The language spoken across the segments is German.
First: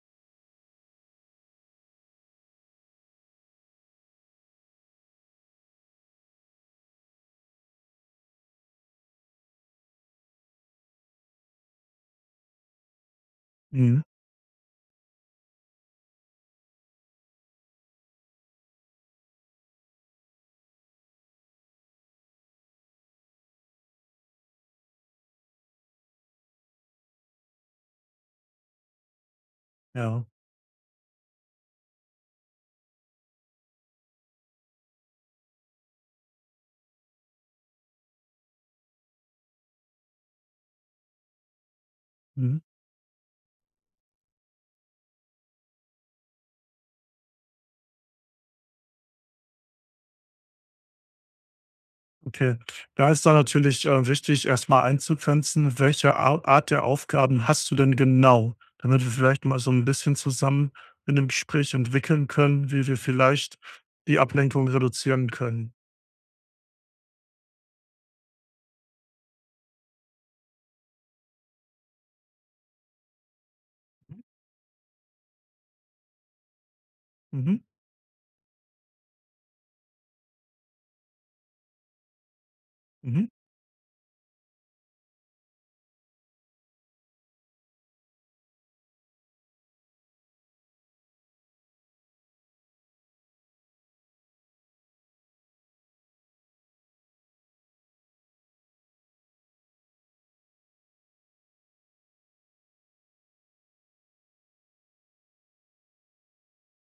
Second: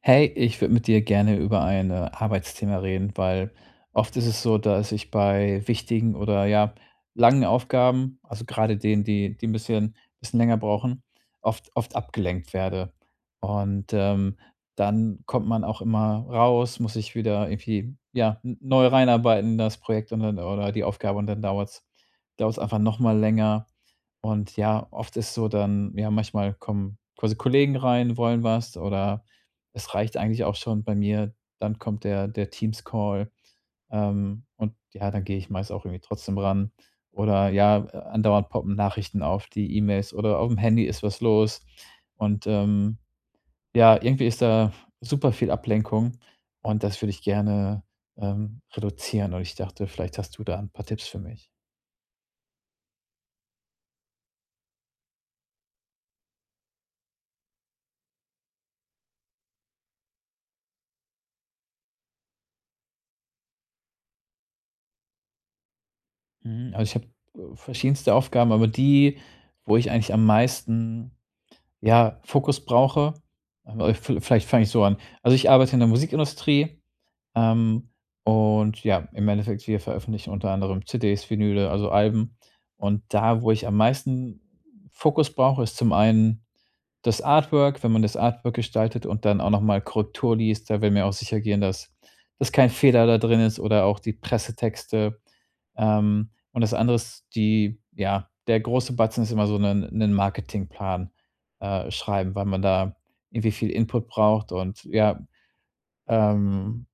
Hey, ich würde mit dir gerne über ein Arbeitsthema reden, weil oft ist es so, dass ich bei wichtigen oder ja, langen Aufgaben, also gerade denen, die ein bisschen länger brauchen, oft abgelenkt werde. Und Mhm. ähm, dann kommt man auch immer raus, muss sich wieder irgendwie ja, neu reinarbeiten, in das Projekt und dann, oder die Aufgabe und dann dauert es einfach nochmal länger. Und ja, oft ist so dann, ja, manchmal kommen quasi Kollegen rein, wollen was oder es reicht Ja. eigentlich auch schon bei mir. Dann kommt der Teams-Call, und ja, dann gehe ich meist auch irgendwie trotzdem ran. Oder ja, andauernd poppen Nachrichten auf, die E-Mails oder auf dem Handy ist was los. Und, Mhm. Ja, irgendwie ist da super viel Ablenkung und das würde ich gerne, reduzieren. Und ich dachte, vielleicht hast du da ein paar Tipps für mich. Okay. Da ist dann natürlich, wichtig, erstmal mal einzugrenzen, welche Ar Art der Aufgaben hast du denn genau? Damit wir vielleicht mal so ein bisschen zusammen in dem Gespräch entwickeln können, wie wir vielleicht die Ablenkung reduzieren können. Mhm, also, ich habe, verschiedenste Aufgaben, aber die, wo ich eigentlich am meisten ja, Fokus brauche. Aber v vielleicht fange ich so an. Also, ich arbeite in der Musikindustrie, Mhm, ähm, und ja, im Endeffekt, wir veröffentlichen unter anderem CDs, Vinyle, also Alben. Und mhm. da, wo ich am meisten Fokus brauche, ist zum einen das Artwork, wenn man das Artwork gestaltet und dann auch noch mal Korrektur liest, da will mir auch sicher gehen, dass kein Fehler da drin ist oder auch die Pressetexte. Und das andere ist die ja, der große Batzen ist immer so ein 'nen Marketingplan schreiben, weil man da irgendwie viel Input braucht und ja, ähm,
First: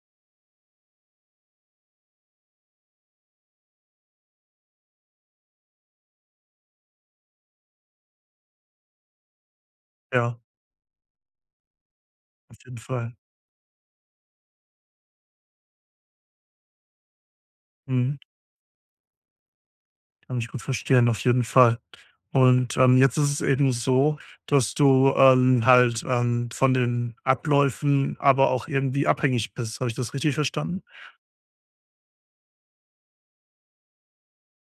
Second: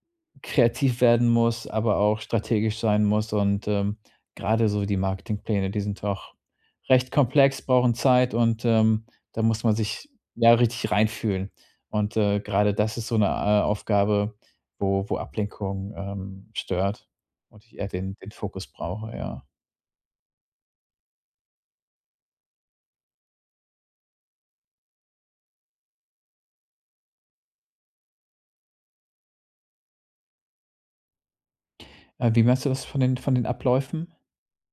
kreativ werden muss, aber auch strategisch sein muss. Und gerade so die Marketingpläne, die sind auch recht komplex, brauchen Zeit und da muss man sich Ja, ja richtig reinfühlen. Und auf gerade jeden das ist so Fall. eine Aufgabe, wo Ablenkung stört und ich eher den, Mhm. den Fokus brauche, ja. Kann ich gut verstehen, auf jeden Fall. Und, jetzt ist es eben so, dass du, von den Abläufen aber auch irgendwie abhängig bist. Habe ich das richtig verstanden? Wie meinst du das von den Abläufen?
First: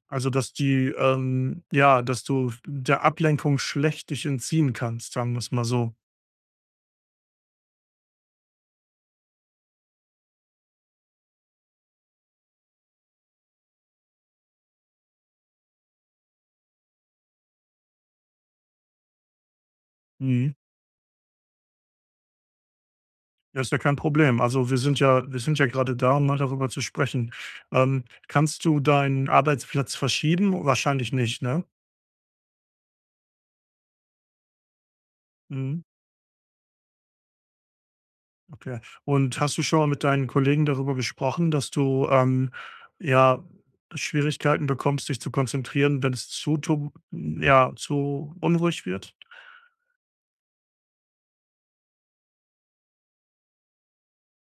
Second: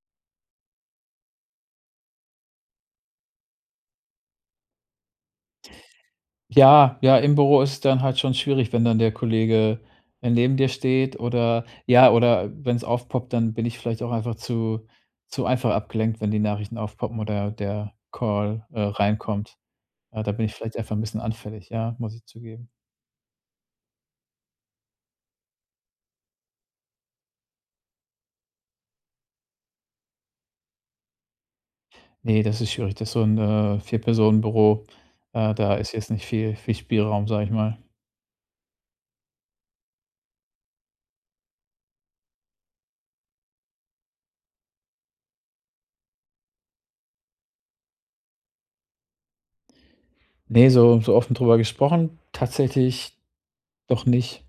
Also, dass ja, dass du der Ablenkung schlecht dich entziehen kannst, sagen wir es mal so. Ja, ja, im Büro ist es dann halt schon schwierig, wenn dann der Kollege, neben dir steht oder ja, oder wenn es aufpoppt, dann bin ich vielleicht auch einfach zu einfach abgelenkt, wenn die Nachrichten aufpoppen oder der Call, reinkommt. Da bin ich Mhm. vielleicht einfach ein bisschen anfällig, ja, muss ich zugeben. Ja, ist ja kein Problem. Also, wir sind ja gerade da, um mal darüber zu sprechen. Kannst du deinen Arbeitsplatz verschieben? Wahrscheinlich nicht, ne? Ne, das ist schwierig. Das ist so ein Vier-Personen-Büro. Da Mhm, ist jetzt nicht viel Spielraum, sag ich mal. okay. Und hast du schon mal mit deinen Kollegen darüber gesprochen, dass du, ja, Schwierigkeiten bekommst, dich zu konzentrieren, wenn es zu tu ja, zu unruhig wird? Ne, so offen drüber gesprochen tatsächlich doch nicht.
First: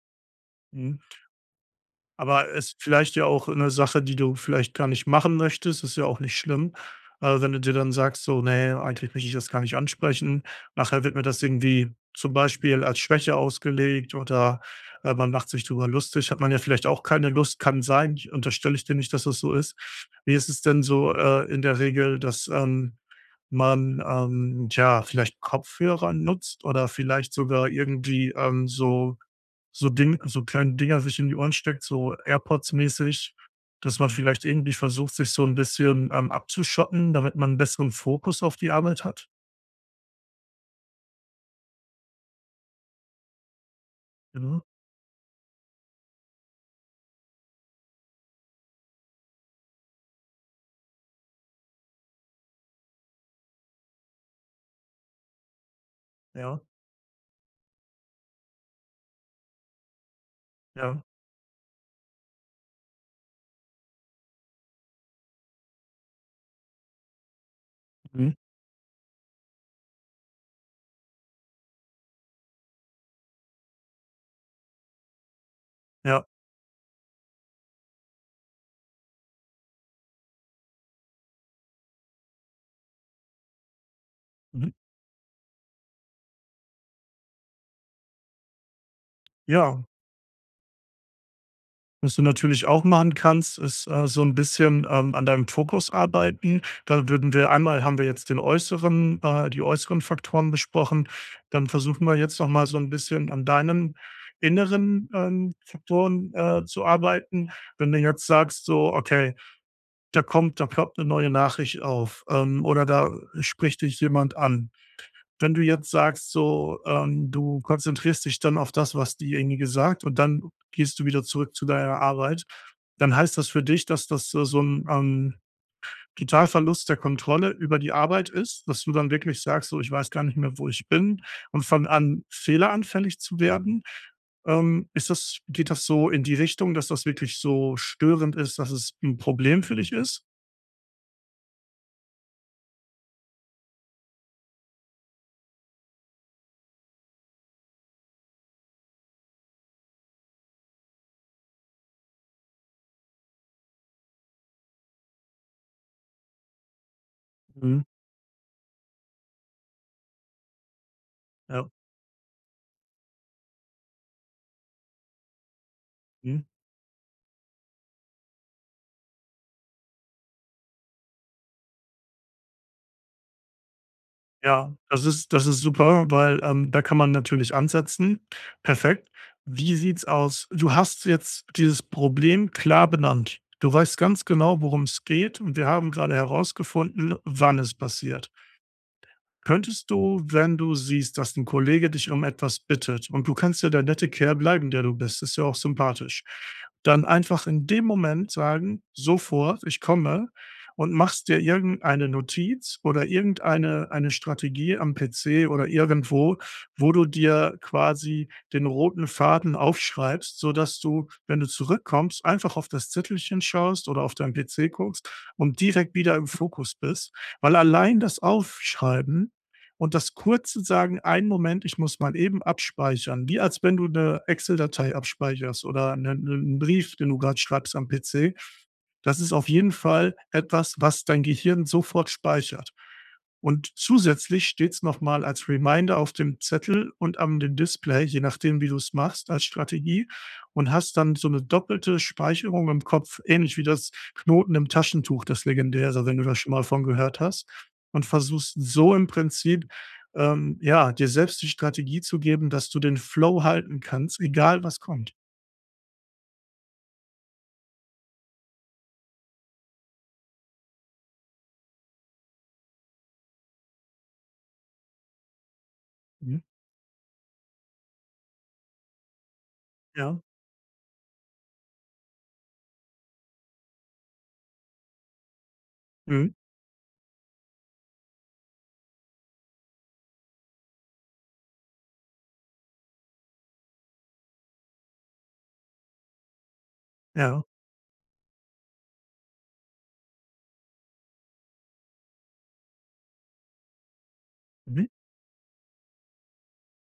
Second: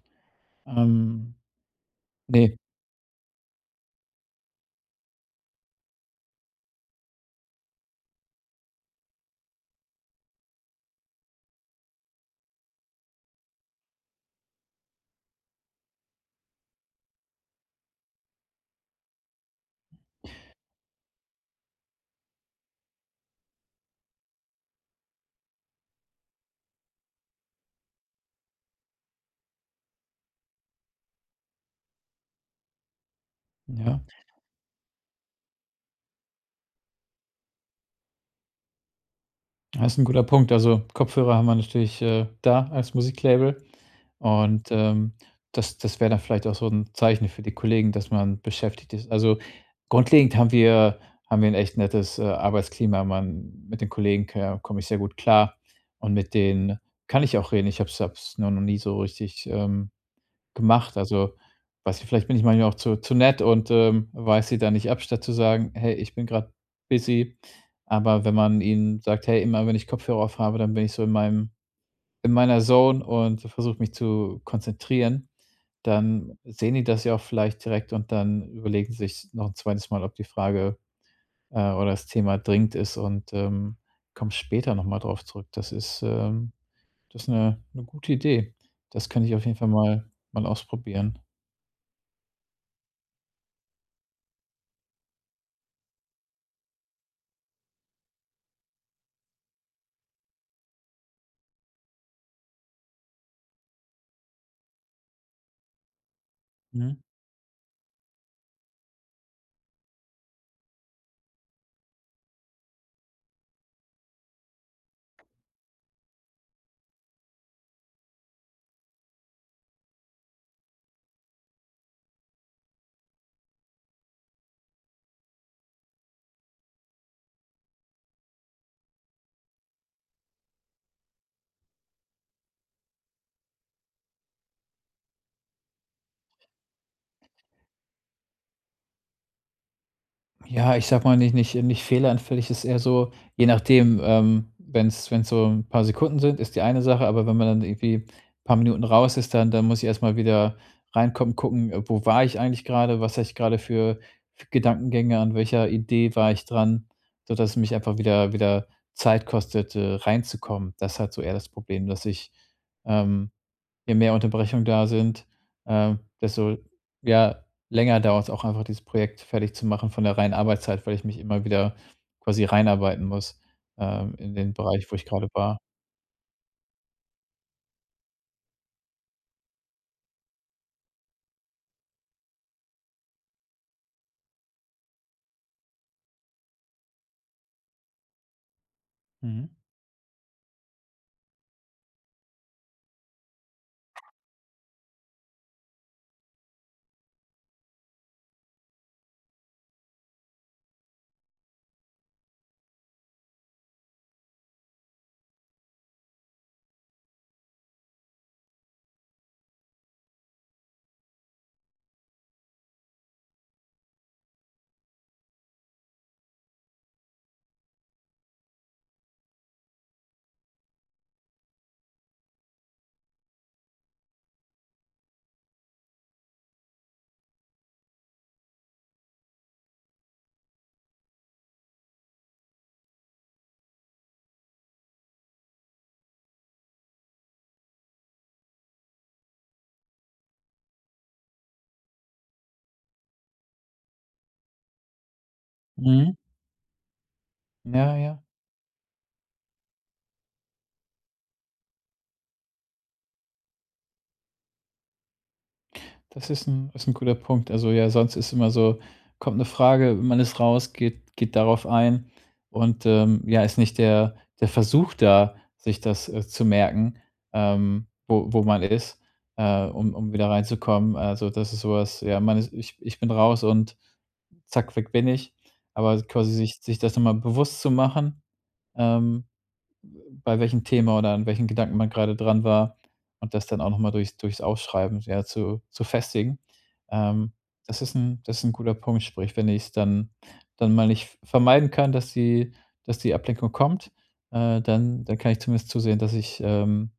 Mhm. Ähm, Aber ne, es ist vielleicht ja auch eine Sache, die du vielleicht gar nicht machen möchtest, ist ja auch nicht schlimm. Wenn du dir dann sagst so: „Nee, eigentlich möchte ich das gar nicht ansprechen.“ Nachher wird mir das irgendwie zum Beispiel als Schwäche ausgelegt oder man macht sich drüber lustig. Hat man ja vielleicht auch keine Lust, kann sein. Ich unterstelle ich dir nicht, dass das so ist. Wie ist es denn so, in der Regel, dass, man, tja, vielleicht Kopfhörer nutzt oder vielleicht sogar irgendwie, so kleine Dinger sich in die Ohren steckt, so AirPods-mäßig, dass ja. man vielleicht irgendwie versucht, sich so ein bisschen, abzuschotten, damit man 'n besseren Fokus auf die Arbeit hat. Das ist ein guter Punkt. Also, Kopfhörer haben wir natürlich, da als Musiklabel Mhm. und, das wäre dann vielleicht auch so ein Zeichen für die Kollegen, dass man beschäftigt ist. Also, grundlegend haben wir ein echt nettes, Arbeitsklima. Man mit den Kollegen komme ich sehr gut klar und mit Ja, denen kann ich auch reden. Ich habe es nur noch nie so richtig, gemacht? ja. Also, weiß nicht, vielleicht bin ich manchmal auch zu nett und, weise sie da nicht ab, statt zu sagen: „Hey, ich bin gerade busy." Aber wenn Mhm. man ihnen sagt: „Hey, immer wenn ich Kopfhörer auf habe, dann bin ich so in meiner Zone und versuche mich zu konzentrieren", Ja. dann sehen die das ja auch vielleicht direkt und dann überlegen sie sich noch ein zweites Mal, ob die Frage, oder das Thema dringend ist und, kommen Mhm. später noch mal drauf zurück. Das ist eine 'ne gute Idee. Das kann ich auf jeden Fall Ja. mal ausprobieren. Was du natürlich auch machen kannst, ist, so ein bisschen, an deinem Fokus arbeiten. Da würden wir einmal haben wir jetzt den äußeren die äußeren Faktoren besprochen. Dann versuchen wir jetzt noch mal so ein bisschen an deinen inneren, Faktoren, zu Mhm. arbeiten. Wenn du jetzt sagst so: „Okay, da kommt eine neue Nachricht auf, oder da spricht dich jemand an.“ Wenn du jetzt sagst, so, du konzentrierst dich dann auf das, was diejenige sagt und dann gehst du wieder zurück zu deiner Arbeit, dann heißt das für dich, dass das so 'n, Totalverlust der Kontrolle über die Arbeit ist, dass du dann wirklich sagst: „So, ich weiß gar nicht mehr, wo ich bin“ und fang an, fehleranfällig zu werden? Ist das Geht das so in die Richtung, dass das wirklich so störend ist, dass es ein Problem für dich ist? Ja, ich sag mal nicht fehleranfällig, ist eher so, je nachdem, wenn's so ein paar Sekunden sind, ist die eine Sache, aber wenn man dann irgendwie ein paar Minuten raus ist, dann muss ich erstmal wieder reinkommen, gucken, wo war ich eigentlich gerade, was hatte ich gerade für Gedankengänge? An welcher Idee war ich dran? Sodass es mich Mhm. einfach wieder Zeit kostet, reinzukommen. Das ist halt so eher das Ja. Problem, dass ich, ähm je mehr Unterbrechungen da sind, Mhm. desto, ja, länger dauert es auch einfach, dieses Projekt fertig zu machen von der reinen Arbeitszeit, weil ich mich immer wieder quasi reinarbeiten muss, in den Ja, Bereich, wo ich gerade das war. ist super, weil, da kann man natürlich ansetzen. Perfekt. Wie sieht's aus? Du hast jetzt dieses Problem klar benannt. Du weißt ganz genau, worum es geht und wir haben gerade herausgefunden, wann es passiert. Mhm. Könntest du, wenn du siehst, dass ein Kollege dich um etwas bittet und du kannst ja der nette Kerl bleiben, der du bist, ist ja auch sympathisch, dann einfach in dem Moment sagen: „Sofort, ich komme“, und machst dir irgendeine Notiz oder irgendeine eine Strategie am PC oder irgendwo, wo du dir quasi den roten Faden aufschreibst, sodass du, wenn du zurückkommst, einfach auf das Zettelchen schaust oder auf deinen PC guckst und direkt wieder im Fokus bist. Weil allein das Aufschreiben und das kurze sagen: „Einen Moment, ich muss mal eben abspeichern.“ Wie als wenn du eine Excel-Datei abspeicherst oder einen 'nen Brief, den du gerade schreibst am PC. Das ist auf jeden Fall etwas, was dein Gehirn sofort speichert. Und zusätzlich steht es nochmal als Reminder auf dem Zettel und am dem Display, je nachdem, wie du es machst als Strategie, und hast dann so eine doppelte Speicherung im Kopf, ähnlich wie das Knoten im Taschentuch, das legendäre, Mhm. wenn du das schon mal von gehört hast, Ja, und ja. versuchst so im Prinzip, ja, dir selbst die Strategie zu geben, dass du den Flow halten kannst, egal was kommt. Das ist ein guter Punkt. Also, ja, sonst ist immer so kommt eine Frage, man ist raus, geht darauf ein und, ja, ist nicht der Versuch da, sich das, Mhm. zu merken, wo man ist, um Ja. wieder reinzukommen. Also, das ist so was ja, man ist ich bin raus und zack, weg bin ich. Aber quasi Mhm. sich das noch mal bewusst zu machen, ähm bei welchem Thema oder an welchen Gedanken man gerade dran war und das dann auch noch mal durchs Aufschreiben, ja, zu festigen. Ähm, Ja. das ist ein guter Punkt, sprich, wenn ich es dann mal nicht vermeiden kann, dass die Ablenkung kommt, Mhm. dann kann ich zumindest zusehen, dass ich,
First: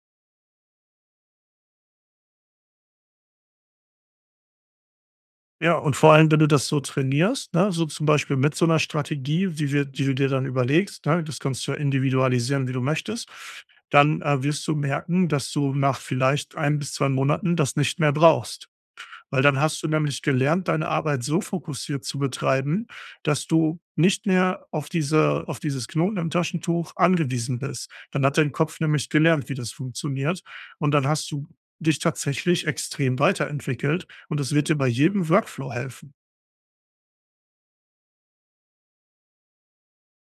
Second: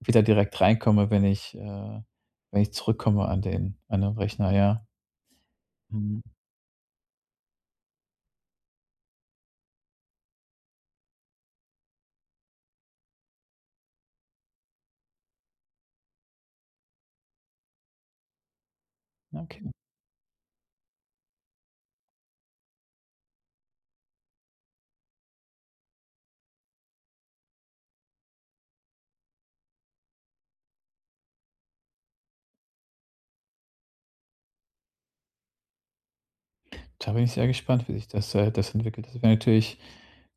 wieder direkt reinkomme, wenn ich zurückkomme an den Rechner, ja. Ja, und vor Mhm. allem, wenn du das so trainierst, ne, so zum Beispiel mit so einer Strategie, die du dir dann überlegst, ne, das kannst du ja individualisieren, wie du möchtest, dann, wirst du merken, dass du nach vielleicht 1 bis 2 Monaten das nicht mehr brauchst. Weil dann Okay. hast du nämlich gelernt, deine Arbeit so fokussiert zu betreiben, dass du nicht mehr auf dieses Knoten im Taschentuch angewiesen bist. Dann hat dein Kopf nämlich gelernt, wie das funktioniert, und dann hast du dich tatsächlich extrem weiterentwickelt, und das wird dir bei jedem Workflow helfen. Da bin ich sehr gespannt, wie sich das entwickelt. Das wäre natürlich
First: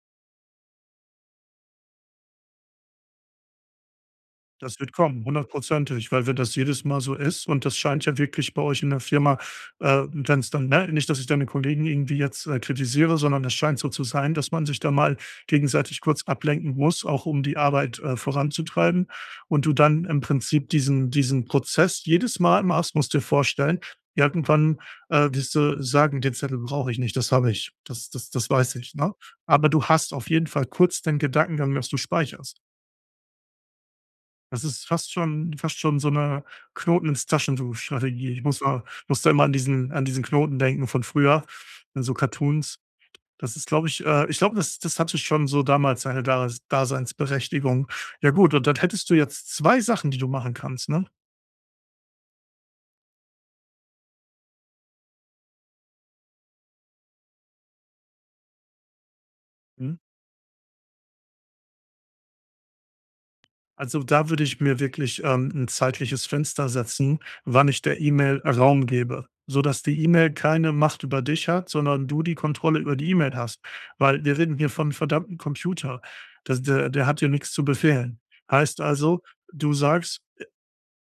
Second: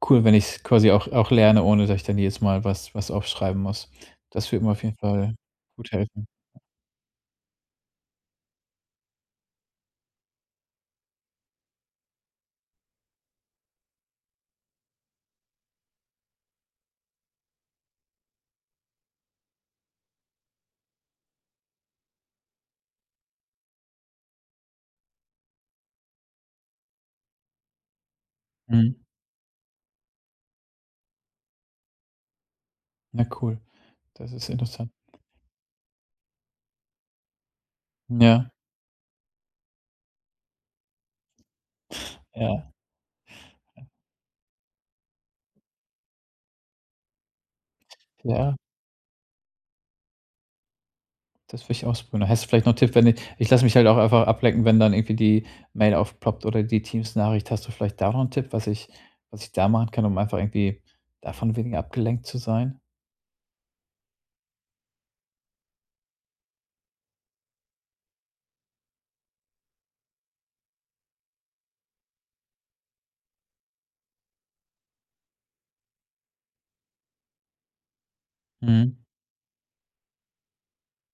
cool, wenn ich's quasi auch lerne, ohne dass ich dann jedes Mal was aufschreiben muss. Das würde mir Das auf wird jeden kommen, Fall gut hundertprozentig, helfen. weil wenn das jedes Mal so ist, und das scheint ja wirklich bei euch in der Firma, wenn es dann ne, nicht, dass ich deine Kollegen irgendwie jetzt, kritisiere, sondern es scheint so zu sein, dass man sich da mal gegenseitig kurz ablenken muss, auch um die Arbeit, voranzutreiben, und du dann im Prinzip diesen Prozess jedes Mal machst, musst dir vorstellen, irgendwann, wirst du sagen: „Den Zettel brauche ich nicht, das habe ich. Das weiß Mhm. ich“, ne? Aber du hast auf jeden Fall kurz den Gedankengang, dass du speicherst. Na cool, das ist Das ist interessant. fast schon so eine Knoten ins Taschentuch-Strategie. Ich Ja, musste immer an diesen Knoten denken von früher, an so ja, Cartoons. Das ist, glaube ich ich glaube, das hatte schon so damals seine Daseinsberechtigung. Ja gut, ja, und dann hättest du jetzt 2 Sachen, die du machen kannst, ne? das will ich ausprobieren. Hast du vielleicht noch 'n Tipp, wenn ich lasse mich halt auch einfach ablenken, wenn dann irgendwie die Mail aufploppt oder die Teams-Nachricht. Hast du vielleicht da noch einen Tipp, was ich da machen Mhm. kann, um einfach irgendwie davon weniger abgelenkt zu sein? Also da würde ich mir wirklich ein zeitliches Fenster setzen, wann ich der E-Mail Raum gebe, sodass die E-Mail keine Macht über dich hat, sondern du die Kontrolle über die E-Mail hast. Weil wir reden hier von verdammten Computer. Das, der, der hat dir nichts zu befehlen. Heißt Mhm, also, du sagst,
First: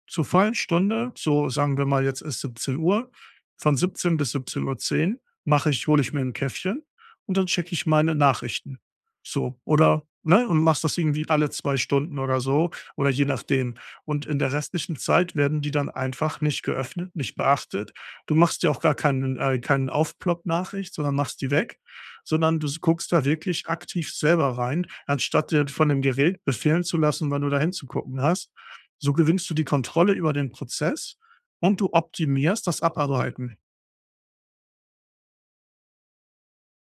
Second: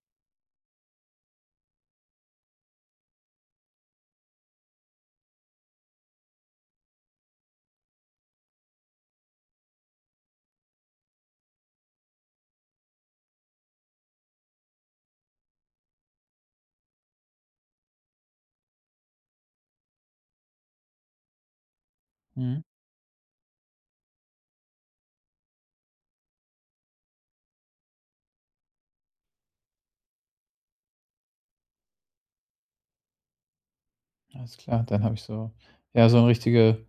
zur vollen Stunde, so sagen wir mal, jetzt ist 17 Uhr. Von 17 bis 17:10 Uhr mache ich hole ich mir ein Käffchen und dann checke ich meine Nachrichten. So, oder ne, und machst das irgendwie alle 2 Stunden oder so oder je nachdem. Und in der restlichen Zeit werden die dann einfach nicht geöffnet, nicht beachtet. Du machst dir auch gar keinen keinen Aufplopp-Nachricht, sondern machst die weg, sondern mhm. du guckst da wirklich aktiv selber rein, anstatt dir von dem Gerät befehlen zu lassen, wann du da hinzugucken hast. So gewinnst du die Kontrolle über den Prozess und du optimierst das Abarbeiten. Alles klar, dann habe ich so ja, so eine richtige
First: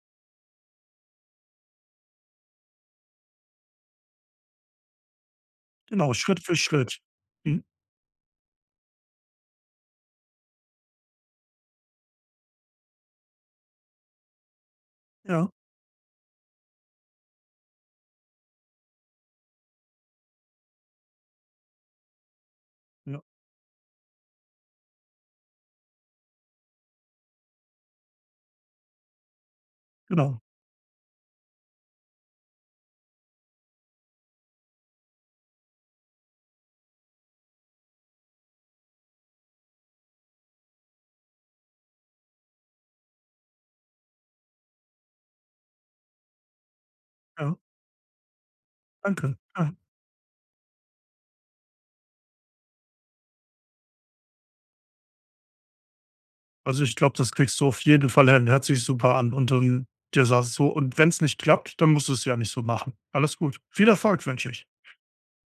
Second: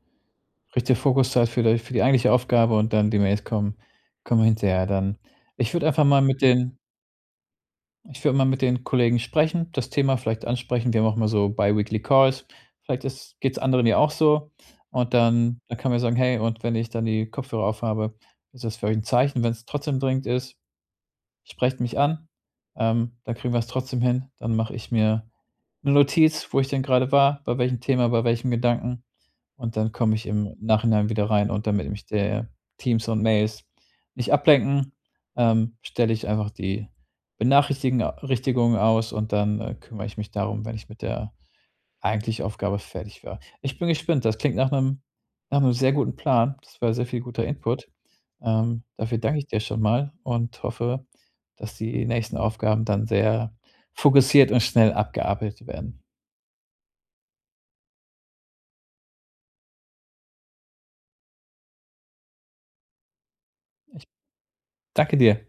Richtige Fokuszeit für die eigentliche Aufgabe und dann die Mails kommen hinterher dann. Ich würde einfach Genau, mal Schritt mit für den Schritt. Mhm. ich würde mal mit den Kollegen sprechen, das Thema vielleicht ansprechen. Wir haben auch mal so biweekly Calls. Vielleicht ist geht's anderen ja auch so und Ja, dann kann man ja sagen: „Hey, und wenn ich dann die Kopfhörer aufhabe, ist das für euch ein Zeichen, wenn es trotzdem dringend ist?" Sprecht mich an, ja, dann kriegen wir es trotzdem hin. Dann mache ich mir eine Notiz, wo ich denn gerade war, bei welchem Thema, bei welchem Gedanken und dann komme ich genau. im Nachhinein wieder rein und damit mich der Teams und Mails nicht ablenken, stelle ich einfach die Benachrichtigungen aus und dann, kümmere ich mich darum, wenn ich mit der eigentlich Aufgabe fertig war. Ich bin gespannt, das klingt nach einem sehr guten Plan. Das war sehr viel guter Ja, Input. Dafür danke. danke ich dir Ja. schon mal und hoffe, dass die nächsten Aufgaben dann sehr fokussiert und schnell abgearbeitet werden. Also, ich glaube, das kriegst du auf jeden Fall hin. Hört sich super an, und dann dir sagst so und wenn es nicht klappt, dann musst du es ja nicht so machen. Alles gut. Viel Ich Erfolg wünsche ich. danke dir.